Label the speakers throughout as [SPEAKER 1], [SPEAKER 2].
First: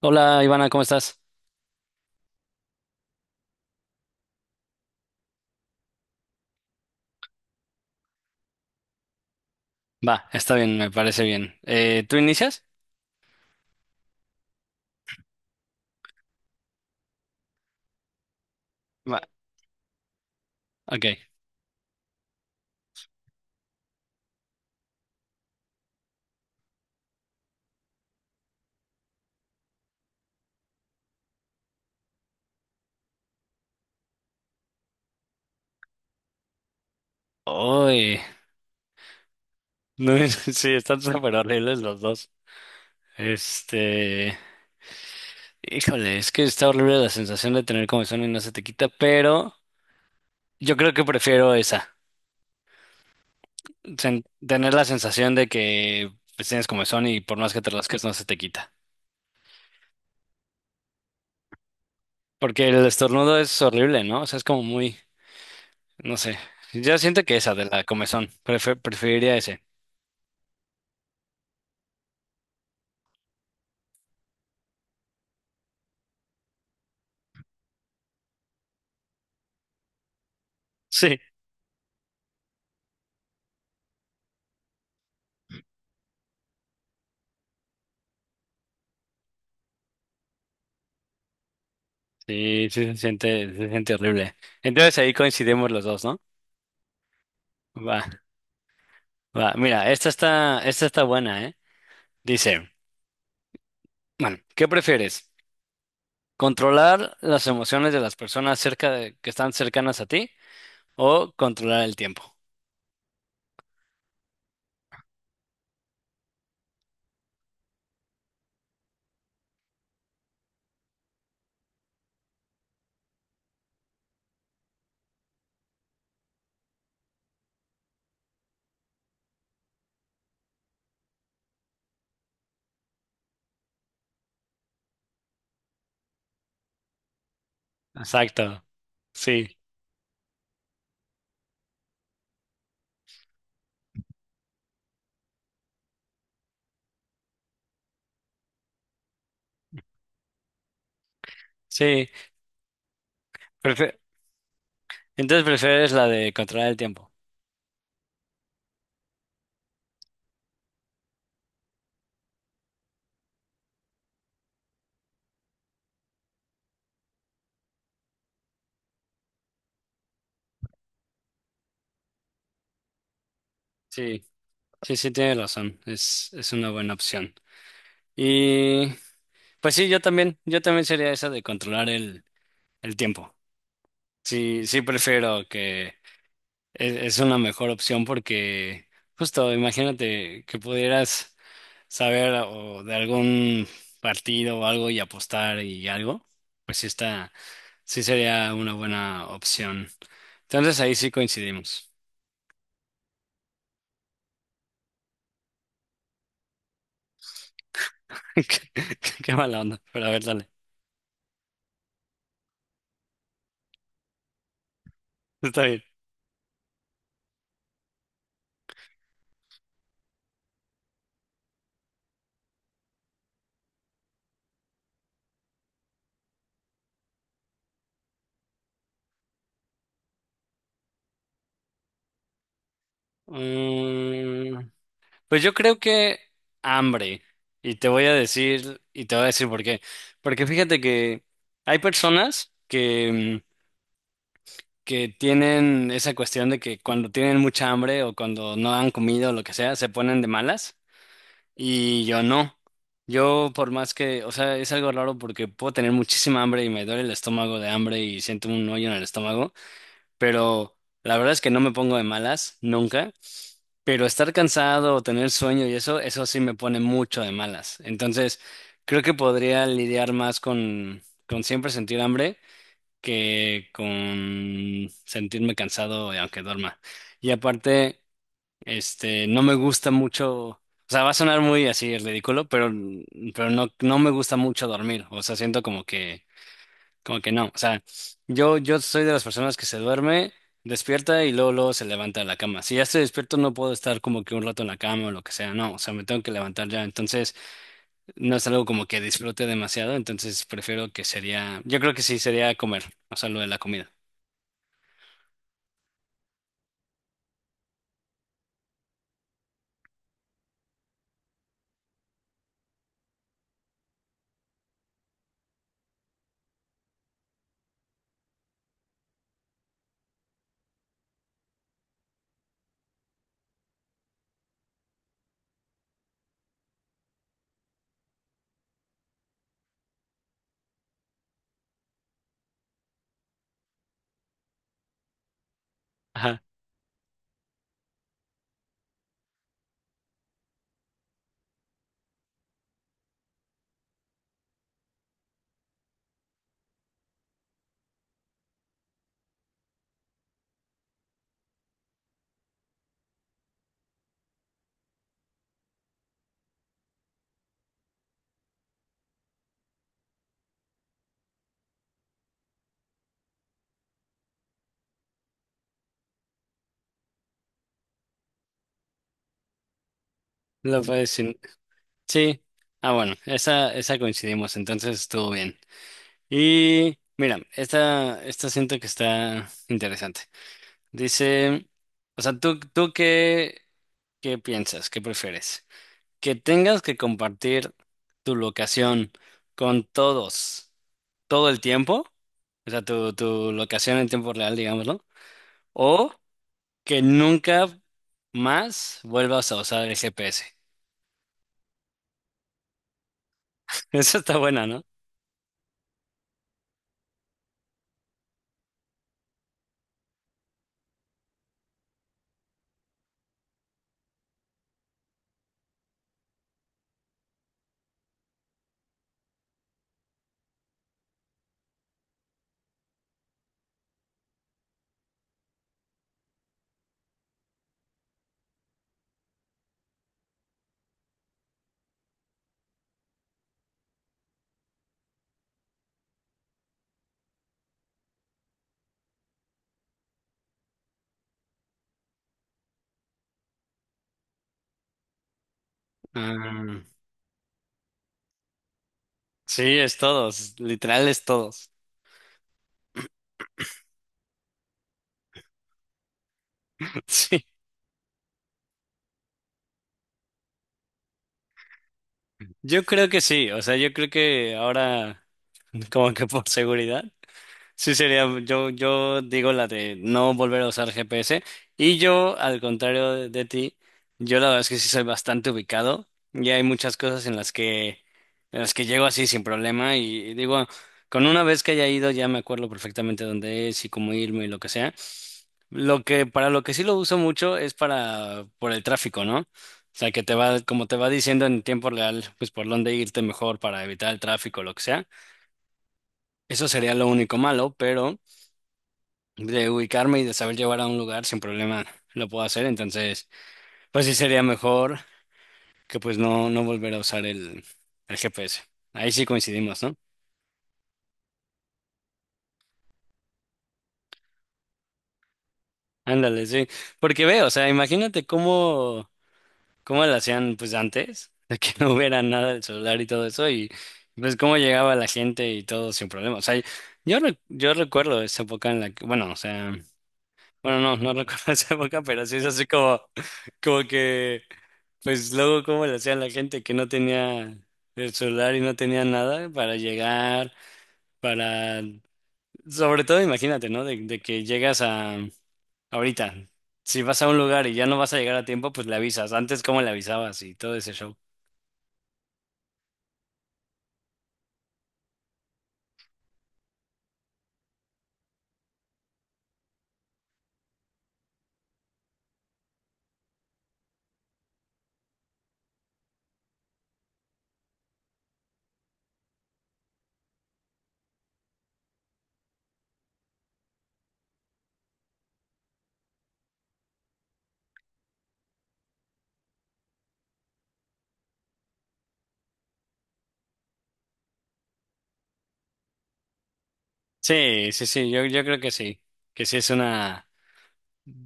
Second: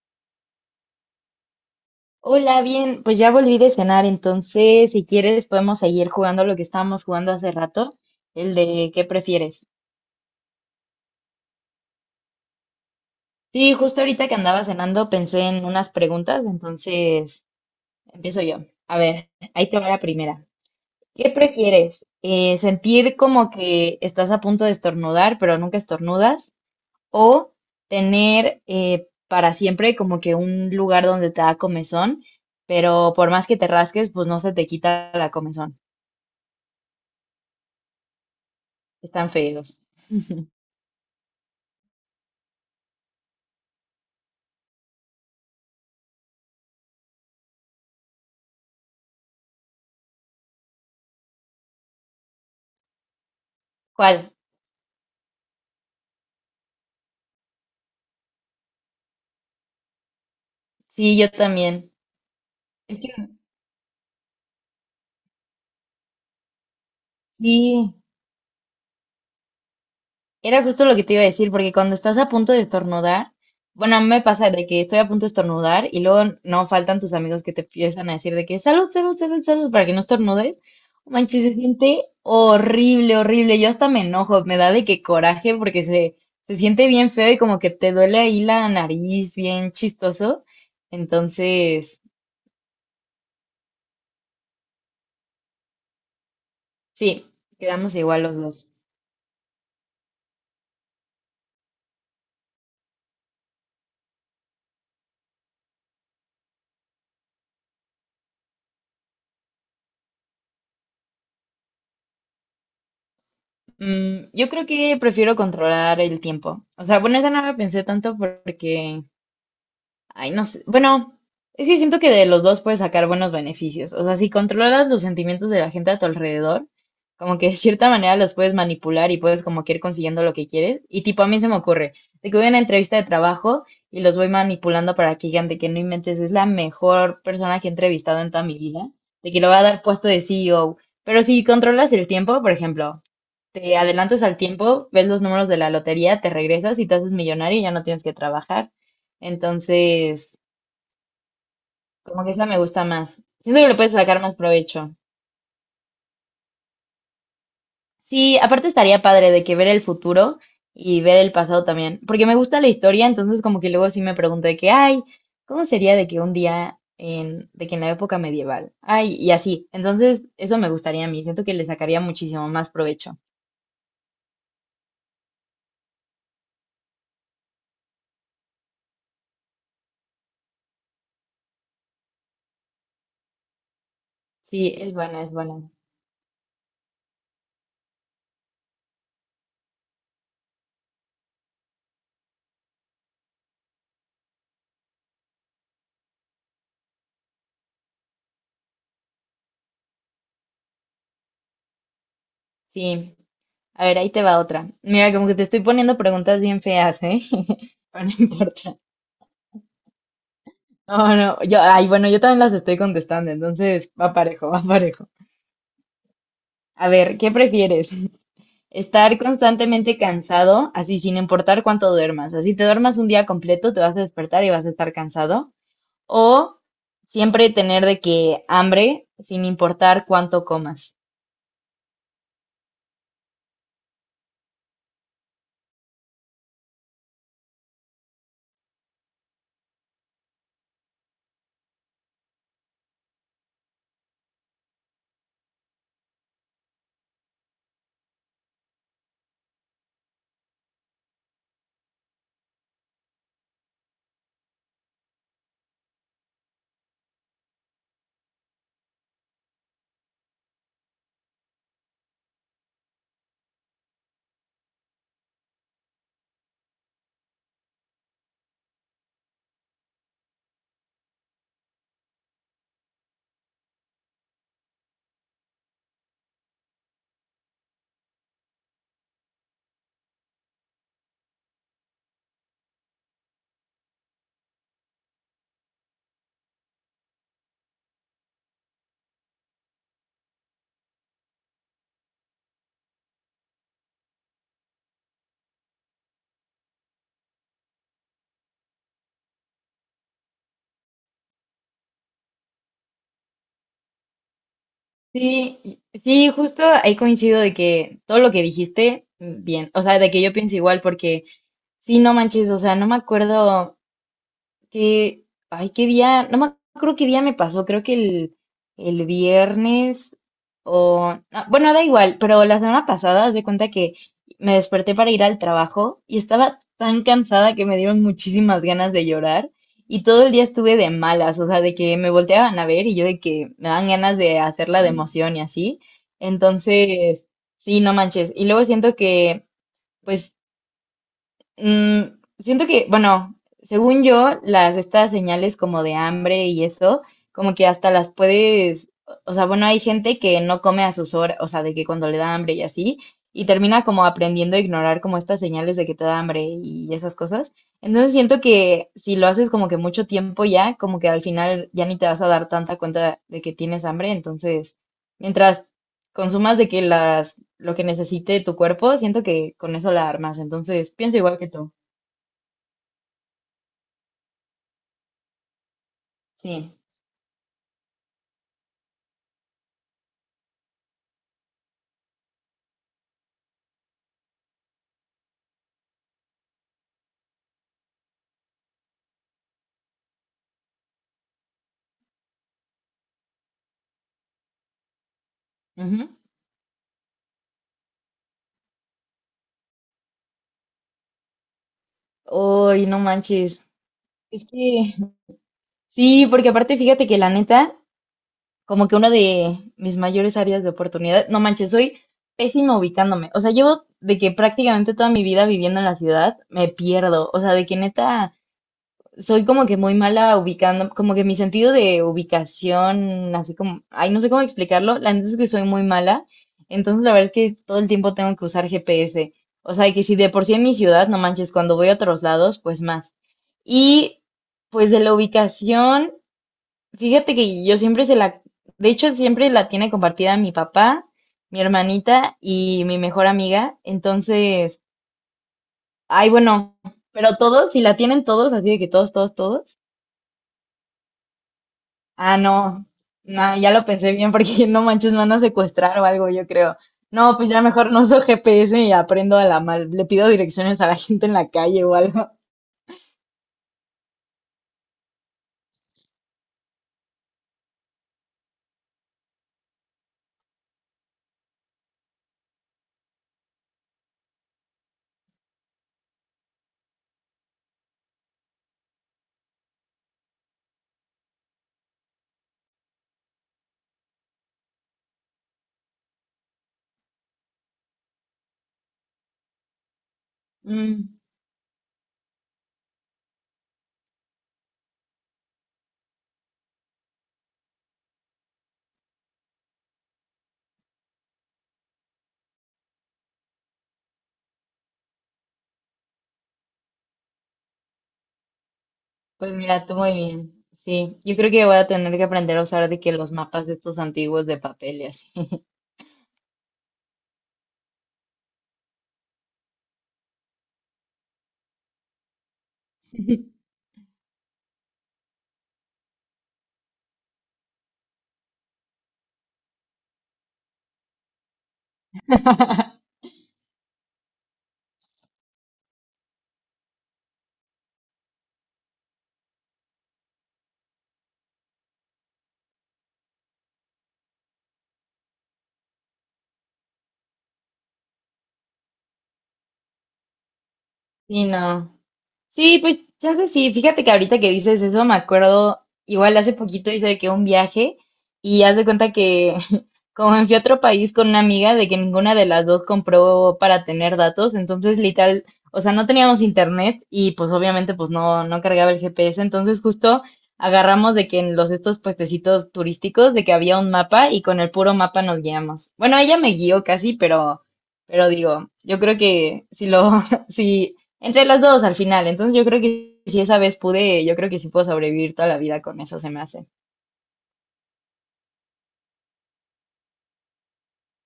[SPEAKER 1] Hola Ivana, ¿cómo estás?
[SPEAKER 2] Hola, bien, pues ya volví de cenar, entonces si quieres podemos seguir jugando lo que estábamos jugando hace rato, el de ¿qué prefieres?
[SPEAKER 1] Va, está bien, me parece bien. ¿Tú inicias?
[SPEAKER 2] Sí, justo ahorita que andaba cenando pensé en unas preguntas, entonces empiezo yo. A
[SPEAKER 1] Va,
[SPEAKER 2] ver, ahí te va la primera.
[SPEAKER 1] ok.
[SPEAKER 2] ¿Qué prefieres? ¿Sentir como que estás a punto de estornudar, pero nunca estornudas? ¿O tener para siempre como que un lugar donde te da comezón, pero por más que te rasques, pues no se te quita la comezón?
[SPEAKER 1] Uy,
[SPEAKER 2] Están feos.
[SPEAKER 1] no, sí, están súper horribles los dos. Este, híjole, es que está horrible la sensación de tener comezón y no se te quita, pero yo creo que prefiero esa,
[SPEAKER 2] ¿Cuál?
[SPEAKER 1] tener la sensación de que pues, tienes comezón y por más que te rasques no se te quita.
[SPEAKER 2] Sí, yo también.
[SPEAKER 1] Porque el
[SPEAKER 2] Es que
[SPEAKER 1] estornudo es horrible, ¿no? O sea, es como muy, no sé. Yo siento que esa de la
[SPEAKER 2] sí,
[SPEAKER 1] comezón, preferiría ese.
[SPEAKER 2] era justo lo que te iba a decir, porque cuando estás a punto de estornudar, bueno, a mí me pasa de que estoy a punto de estornudar y luego no faltan tus amigos que te empiezan a decir de que salud, salud, salud, salud, para que no estornudes. No
[SPEAKER 1] Sí,
[SPEAKER 2] Manches, se siente horrible, horrible. Yo hasta me enojo, me da de que coraje porque se siente bien feo y como que te duele ahí la nariz, bien chistoso. Entonces,
[SPEAKER 1] sí, sí se siente horrible. Entonces ahí coincidimos los dos, ¿no?
[SPEAKER 2] sí, quedamos
[SPEAKER 1] Va,
[SPEAKER 2] igual los dos.
[SPEAKER 1] va. Mira, esta está buena, ¿eh? Dice, bueno, ¿qué prefieres? ¿Controlar las emociones de las personas que están cercanas a ti o controlar el tiempo?
[SPEAKER 2] Mm, yo creo que prefiero controlar el tiempo. O sea, bueno, esa no la pensé tanto porque, ay, no sé. Bueno, es que siento que de los dos puedes sacar buenos beneficios. O sea, si controlas los sentimientos de la gente a tu alrededor, como que de cierta manera los puedes manipular y puedes como que ir consiguiendo lo que quieres. Y tipo, a mí se me ocurre, de que voy a una entrevista de trabajo y los voy manipulando para que digan de que no inventes, es la mejor persona que he entrevistado en toda mi
[SPEAKER 1] Exacto.
[SPEAKER 2] vida, de que le
[SPEAKER 1] Sí,
[SPEAKER 2] voy a dar puesto de CEO. Pero si controlas el tiempo, por ejemplo, te adelantas al tiempo, ves los números de la lotería, te regresas y te haces millonario y ya no tienes que trabajar. Entonces,
[SPEAKER 1] sí.
[SPEAKER 2] como que esa me gusta más. Siento que le puedes
[SPEAKER 1] Prefe-
[SPEAKER 2] sacar más provecho.
[SPEAKER 1] Entonces prefieres la de controlar el tiempo.
[SPEAKER 2] Sí, aparte estaría padre de que ver el futuro y ver el pasado también, porque me gusta la historia, entonces como que luego sí me pregunto de que, ay, ¿cómo sería de que un día en, de que en la época medieval? Ay, y así. Entonces, eso me gustaría a mí, siento que le sacaría muchísimo más provecho.
[SPEAKER 1] Sí, sí, sí, tienes razón. Es una buena opción. Y pues sí, yo también sería esa de controlar el tiempo. Sí,
[SPEAKER 2] Sí,
[SPEAKER 1] sí
[SPEAKER 2] es buena, es
[SPEAKER 1] prefiero
[SPEAKER 2] buena.
[SPEAKER 1] que es una mejor opción porque justo imagínate que pudieras saber o de algún partido o algo y apostar y algo, pues sí está, sí sería una buena opción. Entonces ahí sí coincidimos.
[SPEAKER 2] Sí. A ver, ahí te va otra. Mira, como que te estoy poniendo preguntas bien feas, ¿eh? Pero no importa.
[SPEAKER 1] Qué, qué mala onda, pero a ver, dale.
[SPEAKER 2] No, no, yo, ay, bueno, yo también las estoy contestando, entonces va parejo, va parejo.
[SPEAKER 1] Está bien.
[SPEAKER 2] A ver, ¿qué prefieres? ¿Estar constantemente cansado, así sin importar cuánto duermas? Así te duermas un día completo, te vas a despertar y vas a estar cansado. ¿O siempre tener de que hambre, sin importar cuánto comas?
[SPEAKER 1] Mm, pues yo creo que hambre. Y te voy a decir, y te voy a decir por qué. Porque fíjate que hay personas que que tienen esa cuestión de que cuando tienen mucha hambre o cuando no han comido o lo que sea, se ponen de malas y yo no. Yo por más que, o sea, es algo raro porque puedo tener muchísima hambre y me duele el estómago de hambre y siento un hoyo en el estómago, pero la verdad es que no me pongo de malas nunca. Pero estar cansado o tener sueño y eso sí me pone mucho de malas. Entonces, creo que podría lidiar más con siempre sentir hambre que con sentirme cansado y aunque duerma. Y aparte, no me gusta mucho, o sea, va a sonar muy así ridículo, pero no, no me gusta mucho dormir. O sea, siento como que no. O sea, yo soy de las personas que se duerme, despierta y luego, luego se levanta de la cama. Si ya estoy despierto, no puedo estar como que un rato en la cama o lo que sea. No, o sea, me tengo que levantar ya. Entonces, no es algo como que disfrute demasiado. Entonces, prefiero que sería, yo creo que sí sería comer, o sea, lo de la comida.
[SPEAKER 2] Sí, y- sí, justo ahí coincido de que todo lo que dijiste, bien, o sea, de que yo pienso igual porque... Sí, no manches, o sea, no me acuerdo qué, ay, qué día, no me acuerdo qué día me pasó, creo que el viernes o, ah, bueno, da igual, pero la semana pasada, haz de cuenta que me desperté para ir al trabajo y estaba tan cansada que me dieron muchísimas ganas de llorar y todo el día estuve de malas, o sea, de que me volteaban a ver y yo de que me dan ganas de hacerla de emoción y así.
[SPEAKER 1] Ajá,
[SPEAKER 2] Entonces, sí, no manches. Y luego siento que... Pues mm, siento que, bueno, según yo, las estas señales como de hambre y eso, como que hasta las puedes, o sea, bueno, hay gente que no come a sus horas, o sea, de que cuando le da hambre y así, y termina como aprendiendo a ignorar como estas señales de que te da hambre y esas cosas. Entonces siento que si lo haces como que mucho tiempo ya, como que al final ya ni te vas a dar tanta cuenta de que tienes hambre, entonces, mientras consumas de que las lo que necesite tu cuerpo, siento que con eso la armas.
[SPEAKER 1] lo
[SPEAKER 2] Entonces, pienso
[SPEAKER 1] puedes
[SPEAKER 2] igual que tú.
[SPEAKER 1] sí. Ah, bueno, esa coincidimos, entonces estuvo bien.
[SPEAKER 2] Sí.
[SPEAKER 1] Y mira, esta siento que está interesante. Dice, o sea, ¿tú, tú qué, qué piensas? ¿Qué prefieres? ¿Que tengas que compartir tu locación con todos todo el tiempo? O sea, tu locación en tiempo real, digámoslo.
[SPEAKER 2] Ujú.
[SPEAKER 1] O que nunca más vuelvas a usar el GPS.
[SPEAKER 2] Uy, no manches.
[SPEAKER 1] Eso está
[SPEAKER 2] Es
[SPEAKER 1] buena, ¿no?
[SPEAKER 2] que sí, porque aparte fíjate que la neta, como que una de mis mayores áreas de oportunidad, no manches, soy pésima ubicándome. O sea, llevo de que prácticamente toda mi vida viviendo en la ciudad, me pierdo. O sea, de que neta soy como que muy mala ubicando, como que mi sentido de ubicación, así como, ay, no sé cómo explicarlo, la neta es que soy muy mala, entonces la verdad es que todo el tiempo tengo que usar GPS, o sea, que si de por sí en mi ciudad, no manches, cuando voy a otros lados, pues más. Y pues de la ubicación, fíjate que yo siempre se la, de hecho siempre la tiene compartida mi papá, mi hermanita y mi mejor amiga, entonces, ay, bueno,
[SPEAKER 1] Ah.
[SPEAKER 2] pero todos, si la tienen todos, así de que todos, todos,
[SPEAKER 1] Sí,
[SPEAKER 2] todos.
[SPEAKER 1] es todos, literal es todos.
[SPEAKER 2] Ah, no. No, ya lo pensé bien porque no manches, me van a secuestrar o algo, yo creo. No,
[SPEAKER 1] Sí,
[SPEAKER 2] pues ya mejor no uso GPS y aprendo a la mal. Le pido direcciones a la gente en la calle o algo.
[SPEAKER 1] yo creo que sí, o sea, yo creo que ahora, como que por seguridad. Sí, sería, yo digo la de no volver a usar GPS. Y yo, al contrario de ti, yo la verdad es que sí soy bastante ubicado. Y hay muchas cosas en las que llego así sin problema. Y digo, con una vez que haya ido, ya me acuerdo perfectamente dónde es y cómo irme y lo que sea. Lo que, para lo que sí lo uso mucho es para, por el tráfico, ¿no? O sea, que te va, como te va
[SPEAKER 2] Mm,
[SPEAKER 1] diciendo en tiempo real, pues por dónde irte mejor para evitar el tráfico, lo que sea. Eso sería lo único malo, pero de ubicarme y de saber llevar a un lugar sin problema lo puedo hacer. Entonces, pues sí sería mejor que pues no, no volver a usar el GPS. Ahí sí
[SPEAKER 2] pues
[SPEAKER 1] coincidimos,
[SPEAKER 2] mira, tú
[SPEAKER 1] ¿no?
[SPEAKER 2] muy bien. Sí, yo creo que voy a tener que aprender a usar de que los mapas de estos antiguos de papel y así.
[SPEAKER 1] Ándale, sí. Porque veo, o sea, imagínate cómo, cómo lo hacían pues antes, de que no hubiera nada del celular y todo eso, y pues cómo llegaba la gente y todo sin problema. O sea, yo, yo recuerdo esa época en la que, bueno, o sea... Bueno, no, no recuerdo esa época, pero sí es así como, como que, pues luego como le hacían la gente que no tenía el celular y no tenía nada para llegar, para, sobre todo imagínate, ¿no? De que llegas a, ahorita, si vas a un lugar y ya no vas a llegar a tiempo, pues le avisas. Antes, ¿cómo le avisabas y todo ese show?
[SPEAKER 2] Sí, no. Sí, pues ya sé, sí. Fíjate que ahorita que dices eso, me acuerdo, igual hace poquito hice de que un viaje y haz de cuenta que como me fui a otro país con una amiga de que ninguna de las dos compró para tener datos, entonces literal, o sea, no teníamos internet y pues obviamente pues no, no cargaba el GPS, entonces justo agarramos de que en los estos puestecitos turísticos de que había un mapa y con el puro mapa nos guiamos. Bueno, ella me guió casi, pero digo, yo creo que si lo, si entre las dos al final. Entonces yo creo que si esa vez pude, yo creo que sí puedo sobrevivir toda la vida con eso, se me hace.
[SPEAKER 1] Sí, sí, sí, yo creo que sí es una,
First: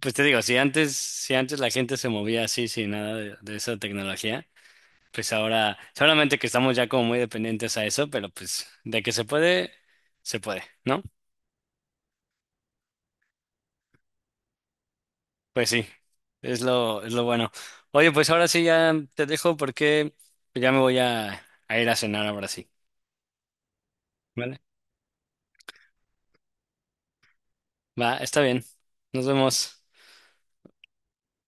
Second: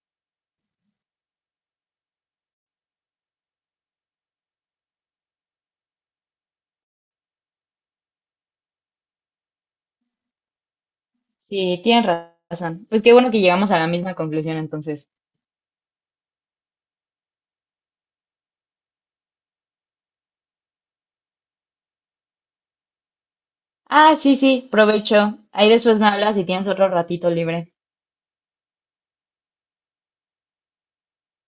[SPEAKER 1] pues te digo, si antes, si antes la gente se movía así sin nada de de esa tecnología. Pues ahora, solamente que estamos ya como muy dependientes a eso, pero pues de que se puede, ¿no?
[SPEAKER 2] Sí, tienes ra- razón. Pues qué bueno que llegamos a la misma conclusión entonces.
[SPEAKER 1] Pues sí, es lo bueno. Oye, pues ahora sí ya te dejo porque ya me voy a ir a cenar ahora sí.
[SPEAKER 2] Ah, sí,
[SPEAKER 1] ¿Vale?
[SPEAKER 2] sí, provecho. Ahí después me hablas si tienes otro ratito libre.
[SPEAKER 1] Va, está bien. Nos vemos.